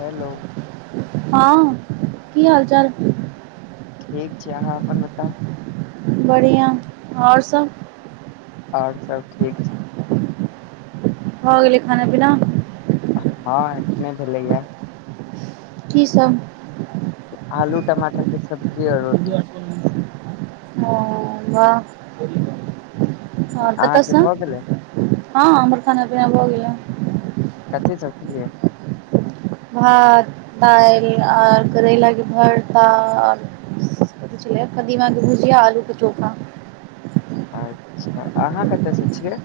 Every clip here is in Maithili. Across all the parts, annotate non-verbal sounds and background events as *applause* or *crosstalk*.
हैलो हँ की हाल चाल? ठीक छैय अहाँ अपन बताउ। बढ़ियां और सब और सब ठीक छैय। भ गेलै खाना पीना? हँ एखने भेलैया। की सब? आलू टमाटर के सब्जी और रोटी। ओ वाह आ अहाँके कतयसँ? भऽ गेलै हँ हमर खाना पिना भ गेलै। कथी सब खेलियै? भात दाल आर करैला के भरता आ कदीमा के भुजिया आलू के चोखा। अच्छा अहाँ कतयसँ छियै?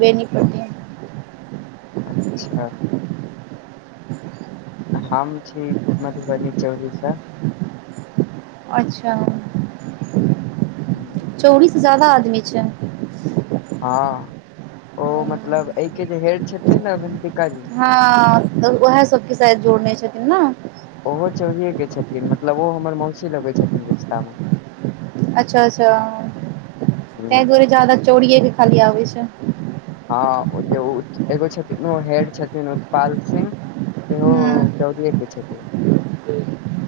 बेनीपट्टी। अच्छा हम छी मधुबनी चौरी स। अच्छा हूँ चौरी से जा्यदा आदमी छैय। हँ ओ मतलब एहि के जे हेड छथिन ने रन्तिका जी हँ तऽ ओएह सबके सााथ जोड़ने छथिन ने। ओहो चौरीयेके छथिन मतलब ओ हमर मौसी लगै छथिन रिश्ता मे। अच्छा अच्छा हम्म, तै दुरे जादा चोरीए खाली आबे छैय। हँ ओ जे एगो छथिन ओ हेड छथिन उत्पपाल सिंह। सेहो चौरहे के छथिन।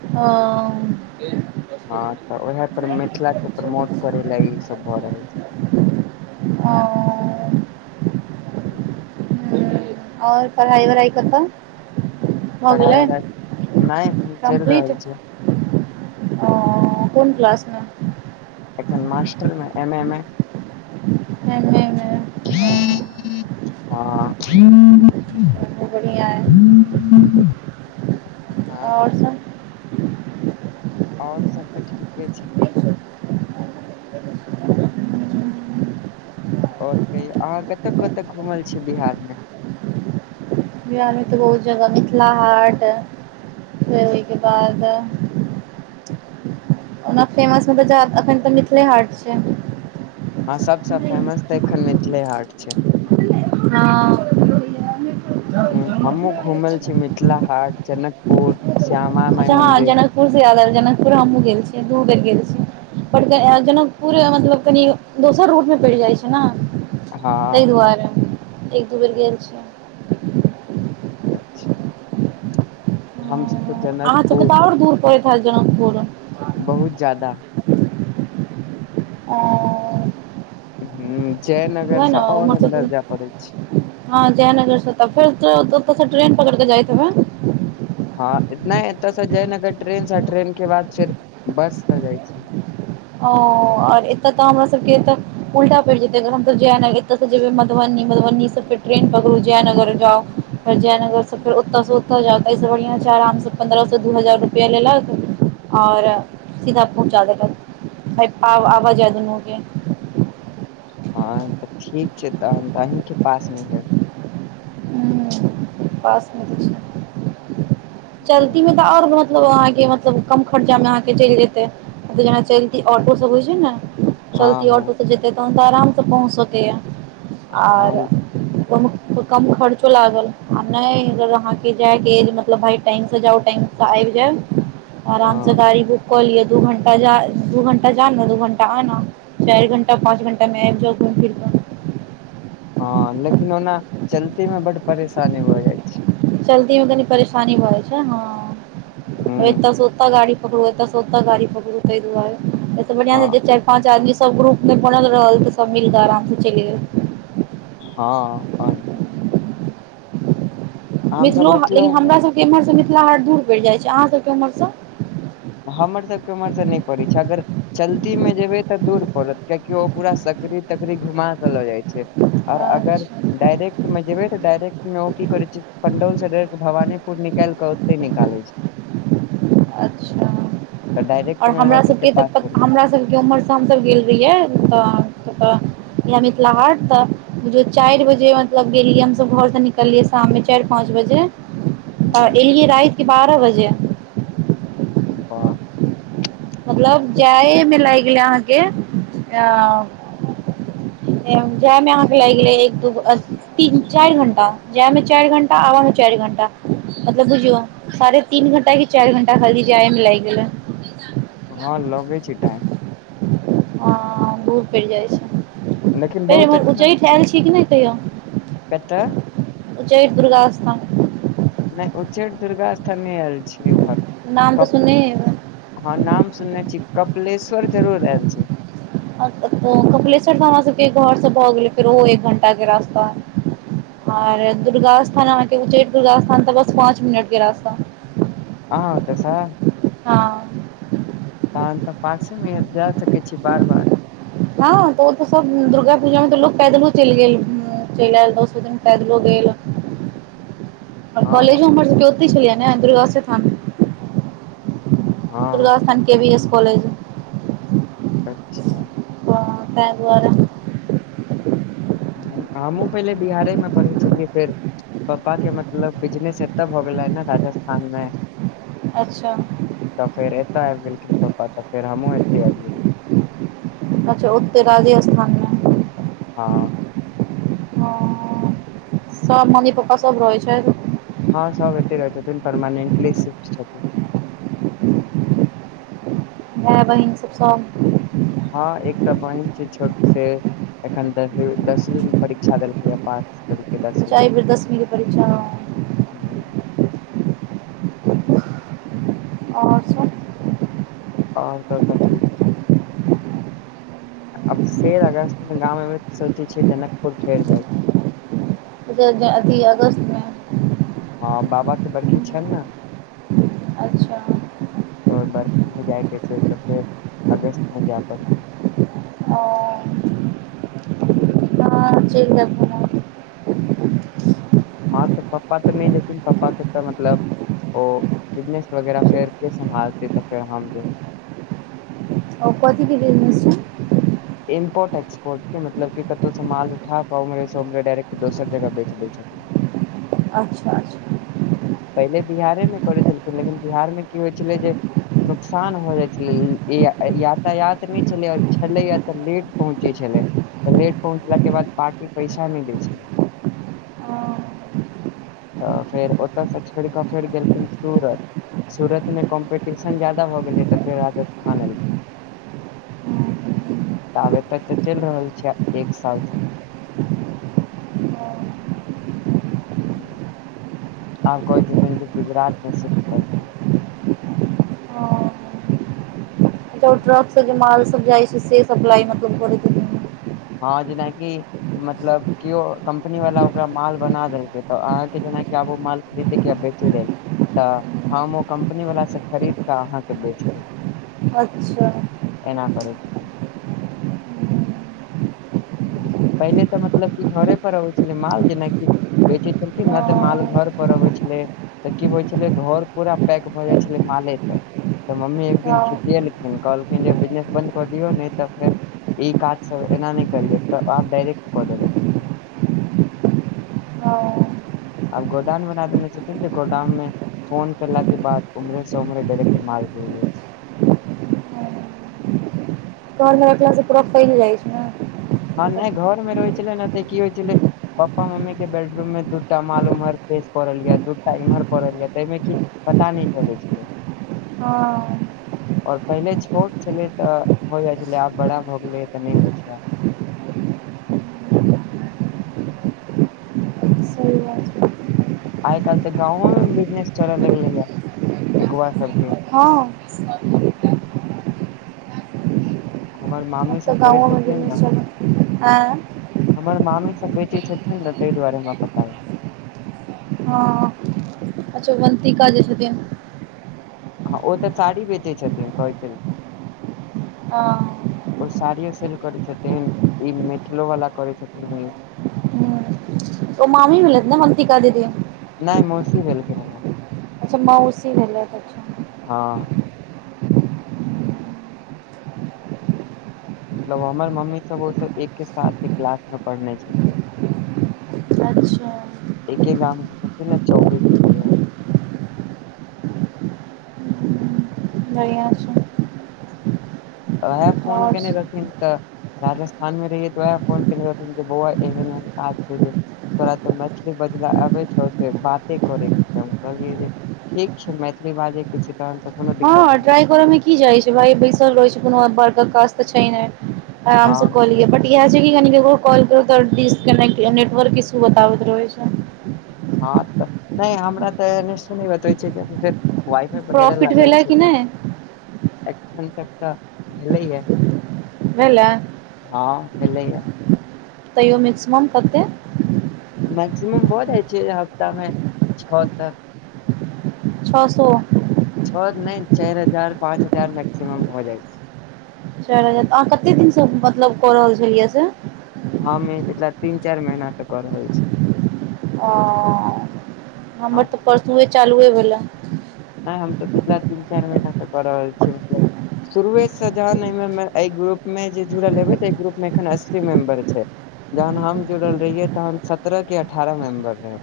ओ हँ तऽ उएह पर मिथिलाके प्रमोट करय ल ईसभ भऽ रहल छैय। ओ हू आओर पढ़ाई वढ़ाइ कतऽ? भऽ पढ़ाइ गेलै वढ़ाइ नहि एखन चलि रहल छैय। ओ कोन क्लास मे? एखन मास्टर मे एम ए में। एम ए में। ह *unintelligible* *unintelligible* हँ आओर सब। *unintelligible* आओर सब तऽ ठीके छैय। हम्म, आओर कहियौ अहाँ कत कतऽ घुमल छी बिहार मे? बिहारमे तऽ बहुत जगह मिथिला हाट फेर ओहिके बाद ओना फेमस मतलब जा अखन तऽ मिथिले हाट छै हँ सबसँ फेमस तऽ एखन मिथिले हाट छै हँ हूंम्म हमहुँ घुमैल छी मिथिला हाट जनकपुर श्यामा म *unintelligible* अच्छा हँ जनकपुर से याद आएल जनकपुर हमहुँ गेल छी दू बेर गेल छी बट जनकपुर मतलब कनि दोसर रूट मे पड़ि जाइ छै ने ताहि हँ दुआरे एक दू बेर गेल छी अच्छा हमसभ तऽ जन अहाँ सब के तऽ आओर दूर परैत हेत जनकपुर बहुत जादा हूंम्म जयनगर वएह से ने और उम्हर अन्दर से जाय पड़े छै हँ जयनगर से तऽ फेरतऽ ट्रेन पकड़ि के जाइत हेबै हँ नहि एतय से जय नगर ट्रेन से ट्रेन के बाद फेर बस से जाइ छी ओ आओर एतय तऽ हमरा सबके एतऽ उल्टा पड़ि जेतै हमसभ जेय *unintelligible* ओतऽ सँ जेबै मधुबनी मधुबनी सँ फेर ट्रेन पकड़ू जयनगर जाउ फेर जयनगर सँ फेर ओतय सँ चलि जाउ तऽ एहिसँ बढ़िआँ छै आराम सँ पन्द्रह सँ दू हजार रुपैआ लेलक आओर सीधा पहुँचा देलक *unintelligible* आवा जाय दुनू के हँ तऽ ठीक छै तऽ हम तऽ अहींके पासमे जायब हूंम्म पासमे *unintelligible* चलती आओर मतलब अहाँ के मतलब कम खर्चा मे अहाँ के चलि जेतै जेना चलती ऑटो सब होइ छै ने हँ चलती हँ ऑटो से जेतै तहन तऽ आराम से पहुँच सकैए आओर हँ जनक *unintelligible* तऽ कम खर लागल आ नहि अगर अहाँके जायके अए मतलब भाई टाइम से जाउ टाइम से आबि जायब आराम सँ हँ गाड़ी बुक कऽ लिय दू घंटा त *unintelligible* जा दू घण्टा जाना दू घण्टा आना चारि घण्टा पाँच घण्टामे आबि जाउ घुम फिर क हँ लेकिन ओना चलतीे मे बड्ड परेशानी भऽ जाइ छै चलती मे कनी परेशानी भऽ जाइ छै हँ एत ह से ओतऽ गाड़ी पकरु एतऽ से ओतऽ गाड़ी पकरू तै दुआरे अइसे बढ़ियाँ छै हँ जे चारि पाँच आदमी सब ग्रुप मे बनल रहल तऽ सब मिलके आराम से चलि गेल हँ आओर की हम सब मिथिलो लेकिन हमर सभके इम्हरसँ मिथिला हाट दूर पड़ि जाइत छै अहाँ सभके एम्हरसँ हमर सभके ओम्हर सभ नहि पड़ै छै अगर चलती मे जेबै तऽ दूर पड़त कियकि ओ पूरा सकड़ी तकड़ी घुमा कऽ लऽ जाइत छै आओर अगर अच्छा डायरेक्टमे जेयबै तऽ डायरेक्टमे ओ की करैत छै पण्डौल सँ डायरेक्ट भवानीपुर निकालि कऽ ओतहि निकालै छै अच्छा तऽ डायरेक्ट आओर मे हमरा सबके सभके पास तऽ पड़ै हमरा सभके उम्हरसँ शाम क गेल रहियै तऽ *unintelligible* मिथिला हाट तऽ बुझियो चारि बजे मतलब गेलियै हमसभ घरसँ निकललियै शाम मे चारि पाँच बजे *inaudible* आ एलियै राति के बारह बजे बाह मतलब जाए मे लागि गेले अहाँके अ *inaudible* जाय मे अहाँ के लाग गेले एक दूो तीन चारि घंटा जाय मे चारि घंटा आ आब मे चारि घण्टा मतलब बुझियो साढ़े तीन घंटा के चारि घंटा खालि जाय मे लागि गेलै हँ लगै छै टाइम हँ दूर पड़ि जाइ छै लेकिन फेर बहुत एम्हर अच्छा उच्चैठ आयल छी कि नहि कहियो कतऽ उच्चैठ दुर्गास्थान। नहि उच्चैठ दुर्गास्थान नै आयल छी ओम्हर। नाम तऽ सुनने हेबै हँ, नाम सुनने छी कपिलेश्वर जरुर आयल छी त कपिलेश्वर तऽ हमरा सभके घर से भऽ गेलै फेर ओहो एक घंटा के रास्ता आर दुर्गास्थान के उच्चैठ दुर्गास्थान तऽ बस पाँच मिनट के रास्ता। अहाँ अतससँ हँ तहन तऽ पासेमे अए जा सकै छी, बार बार। हँ तऽ ओ तऽ सभ दुर्गा पूजा मे तऽ लोक पैदले चलि गेल। चलि आयल, दस दिन पैदले गेल। *inaudible* आ हँ कॉलेजो हमर सभके उतहि छलियै ने, दुर्गास्थान। हँ दुर्गास्थान के बी एस कॉलेज। अच्छा ह तै दुआरे। हमहुँ पहिले बिहारेमे पढ़ै छलियै, फेर पप्पाके मतलब बिजनेस एतऽ हो गेलै ने राजस्थानमे। अच्छा तऽ फेर एतय आबि गेलखिन पप्पा, तऽ फेर हमहुँ एते आबि गेलियै। अच्छा ओते राजस्थानमे हँ ह सभ मम्मी पप्पा सभ रहै छैथ? हँ, सभ एते रहै छथिन, परमानेंटली सिफ्ट छथिन। भाय बहिन सभ हँ एकटा बहिन छै, छोट छै एखन दसवींमे परीक्षा देलकै है, पास। अच्छा दसवींमे एहि बेर दसमी के परीक्षा आओर सभ आओर सभ तऽ ठीक छै। आब फेर अगस्तमे गाँव एबै तऽ सोचै छियै, जनकपुर फेर जायके। अथी अगस्तमे हँ, बाबा के बड़की छै ने। अच्छा तऽ बरखीमे जाइके छै, तऽ फेर अगस्तमे जाय पड़तै। ओ हू *unintelligible* हर छिज़ मे घुमो हँ तऽ पप्पा तऽ नहि जेथिन पप्पा के तऽ मतलब। ओ बिजनेस वगैरह फेर के सम्भालतै तऽ फेर हम जे। आ कथीके बिजनेस छै? इम्पोर्ट एक्सपोर्टके मतलब कतऽसँ माल उठा कऽ उमरेसँ उमरे डायरेक्ट दोसर जगह बेचि दै छथि। *inaudible* अच्छा अच्छा पहिने बिहारमे करै छलखिन, लेकिन बिहारमे की होइ छलै जे नुकसान भऽ जाइ छलै, यातायात नहि छलै आ तऽ लेट पहुँचै छलै, तऽ लेट पहुँचलाक बाद पार्टी पैसा नहि दै छलै। *inaudible* तऽ फेर ओतयसँ छोड़ि कऽ फेर गेलखिन सूरत। सूरतमे कॉम्पिटिशन बेसी भऽ गेलै, तऽ फेर राजस्थान एलखिन। तऽ आबे तक तऽ चलि रहल छै एक सालसँ *unintelligible* आब कोहै छथिन जे गुजरात मे शिफ्ट करतै टरक से जे माल सबजाइ छै से सप्लाई मतलब खरैत हेतै हँ जेनाकि मतलब केओ कम्पनी वाला ओकरा माल बना देलकै तऽ अहाँके जेनाकि आब ओ माल खरीदैके बेचइ लेल तऽ हम ओ कम्पनी वालासे खरीदकेऽ अहाँके बेच देब अच्छा एना करै छैक पहिले तऽ मतलब कि घरे पर अबै छलै माल जेनाकि बेचै छलखिन ने तऽ माल हँ घर पर अबै छलै तऽ की होइ छेलै घर पूरा पैक भऽ जाइ छलै माले से तऽ मम्मी एकदिन खिसिएलखिन कहलखिन जे बिजनेस बन्द कऽ दिऔ ने तऽ फेर ई काज सब एना नहि करियौ तऽ आब डायरेक्ट क देबै *unintelligible* हँ आब गोडाउन बना देने छथिन जे गोडाउन मे फोन केला के बाद उम्हरे से उम्हरे डायरेक्ट माल गिरबै छी घरमे रखलास पूरा फैल जाइ छै ने हँ नहि घरमे रहै छेलै ने तऽ की होइ छेलै पप्पा मम्मी के बेडरूम मे दूटा माल उम्हर खसि पड़ल यऽ दूटा इम्हर पड़ल यऽ ताहिमे की पता नहि चलै छेलै हँ आओर पहिले छोट छेलै तऽ हो जाइ छेलै आब बड़ा भऽ गेलैये तऽ नहि होइ छै आब सही बात छै आइ काल्हि त गाँवों मे बिजनेस चले लगलै ये ठेकुआ सब हँ हमर मामी तऽ सब करै गाँवो मे छथिन विजनेस ने चलय आँ हमर मामी सब बेचै छथिन ने तइ दुआरे हमरा पता य हँ अच्छा अवन्तिका जे छथिन हँ ओ तऽ साड़ी बेचैत छथिन कहै छलखिन ओ ओ साड़ियो सेल करै छथिन ई मिथिलो वाला करै छथिन ई ह ओ मामी भेलथि ने ओ अवन्तिका दीदी नइ मौसी भेलखिन हमर अच्छा मौसी भेलैथ हँ मतलब हमर मम्मीसभ ओसभ एक्के साथ क्लासमे पढ़ने छथिन अच्छा एक्के गामके सब ने चौ *unintelligible* बढ़ियाँ छै उएह फोन आओर केने रहथिन तऽ राजस्थान मे रहियै तऽ वएह फोन केने रहथिन जे बौआ एहन वहन काज छै जे तोरा तऽ मैथिली बजला आबै छौ से बाते करे के छै हम कहलियै जे ठीक छै मैथिली बाजे के छै तहन तऽ कोनो दिक्कत हँ नहि ट्राइ करऽ मे की जाइ छै भाइ बैसल रहै छै कोनो बड़का काज तऽ छै नइ हँ आरामसँ क लिय बर इएह छै कि कनि केकरो कॉल करू तऽ डिस्कनेक्ट नेटवर्क इश्यू बताबैत रहै छै हँ तऽ नइ हमरा तऽ एन इसु नइ बतबै छै कियेकि फेर वाइ फाई वगैरह प्रॉफिट लागल भेलै छै कि तऽ नहि एखन तक तऽ भेलैये भेल ये हँ भेलैये तैयो मक्सिमम कते मैक्सिमम भ जाइ छैय हफ्तामे छओ तक। छओ सौ। छौ नहि चारि हजार पाँच हजार मैक्सिमम भ जाइ छैय। चार हजार अहाँ कते दिन से मतलब कऽ रहल छलियै से? हम ई पिछला तीन चारि महीनासँ कऽ रहल छियै। ओ हमर हँ तऽ परसुए चालुए भेला। नहि हम तऽ पिछला तीन चारि महीना से कऽ रहल छियै मतलब शुरुए से जहन एहि ग्रुप मे जुड़ल हेबै तऽ एहि ग्रुप मे एखन अस्सी मेंबर छैय। जहन हम जुड़ल रहियै तहन सत्ररह की अठारह मेंबर रहै।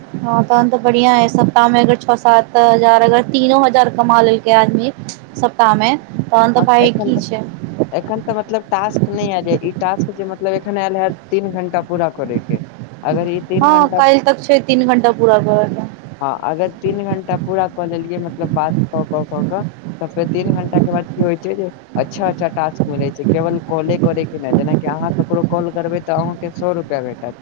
हँ तहन तऽ बढ़िया है सप्ताह में अगर छओ सात हजार अगर तीनो हजार कमा लेलकै आदमी सप्ताहमे तहन हँ तऽ भाय एखन की तऽ छै एखन तऽ मतलब टास्क नहि आय जे ई टास्क जे मतलब एखन आयल हैत तीन घंटा पूरा करयके। हँ काल्हि त छैय तीन घण्टा पूरा करऽ ला। हँ अगर तीन घंटा पूरा कऽ देलियै मतलब बात कऽ कऽ कऽ कऽ तऽ फेर तीन घंटा के बाद की होइ छैय जे अच्छा अच्छा टास्क मिलै छैय केवल कॉले करयके नही जेनाकि अहाँ ककरो कॉल करबै तऽ अहू के सौ रुपैआ भेटत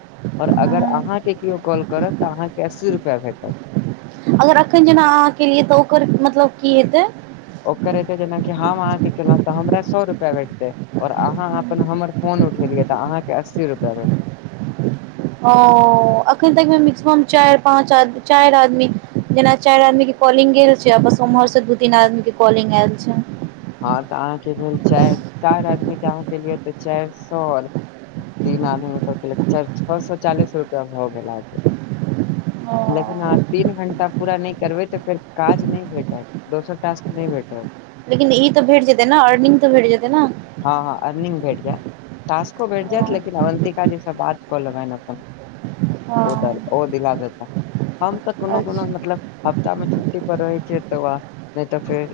अगर अहाँ हँ के केएओ कॉल करत त आहां के अस्सी रुपैया भेटत। अगर एखन जेना अहाँ केलियै तऽ ओकर मतलब की हेतै? ओकर एतै जेनाकि हम अहाँके केलहुँ तऽ हमरा सौ रुपैया भेटतै और अहाँ अपन हमर फोन उठेलियै तऽ अहाँकेँ अस्सी रुपैया भेटत। ओ अखन तक मिक्सिमम चारि पाँच चारि आदमी जेना चारि आदमी के कॉलिंग गेल छैय आ बस उम्हर से दू तीन आदमी के कॉलिंग आयल छैय। हँ तऽ अहाँके भेल चारि चारि आदमी के अहाँ केलियै तऽ चारि सौ तीन आदमी के सब छओ सौ चालीस रुपया भऽ गेल आहांके। लेकिन अहाँ ओ तीन घण्टा पूरा नहि करबै तऽ फेर काज नहि भेटत। दोसर टास्क नहि भेटत। लेकिन ई तऽ भेट जेतै ने अर्निंग तऽ भेट जेतै ने? हँ हँ अर्निंग भेट जायत। टास्को भेट जायत लेकिन अवन्तिका जी स बात कऽ लेबनि अपन। ओ द हँ ओ दिला देता। हम तऽ कोनो कोनो अच्छा मतलब हफ्ता में छुट्टी पर रहै छियै तऽ व नहि तऽ फेर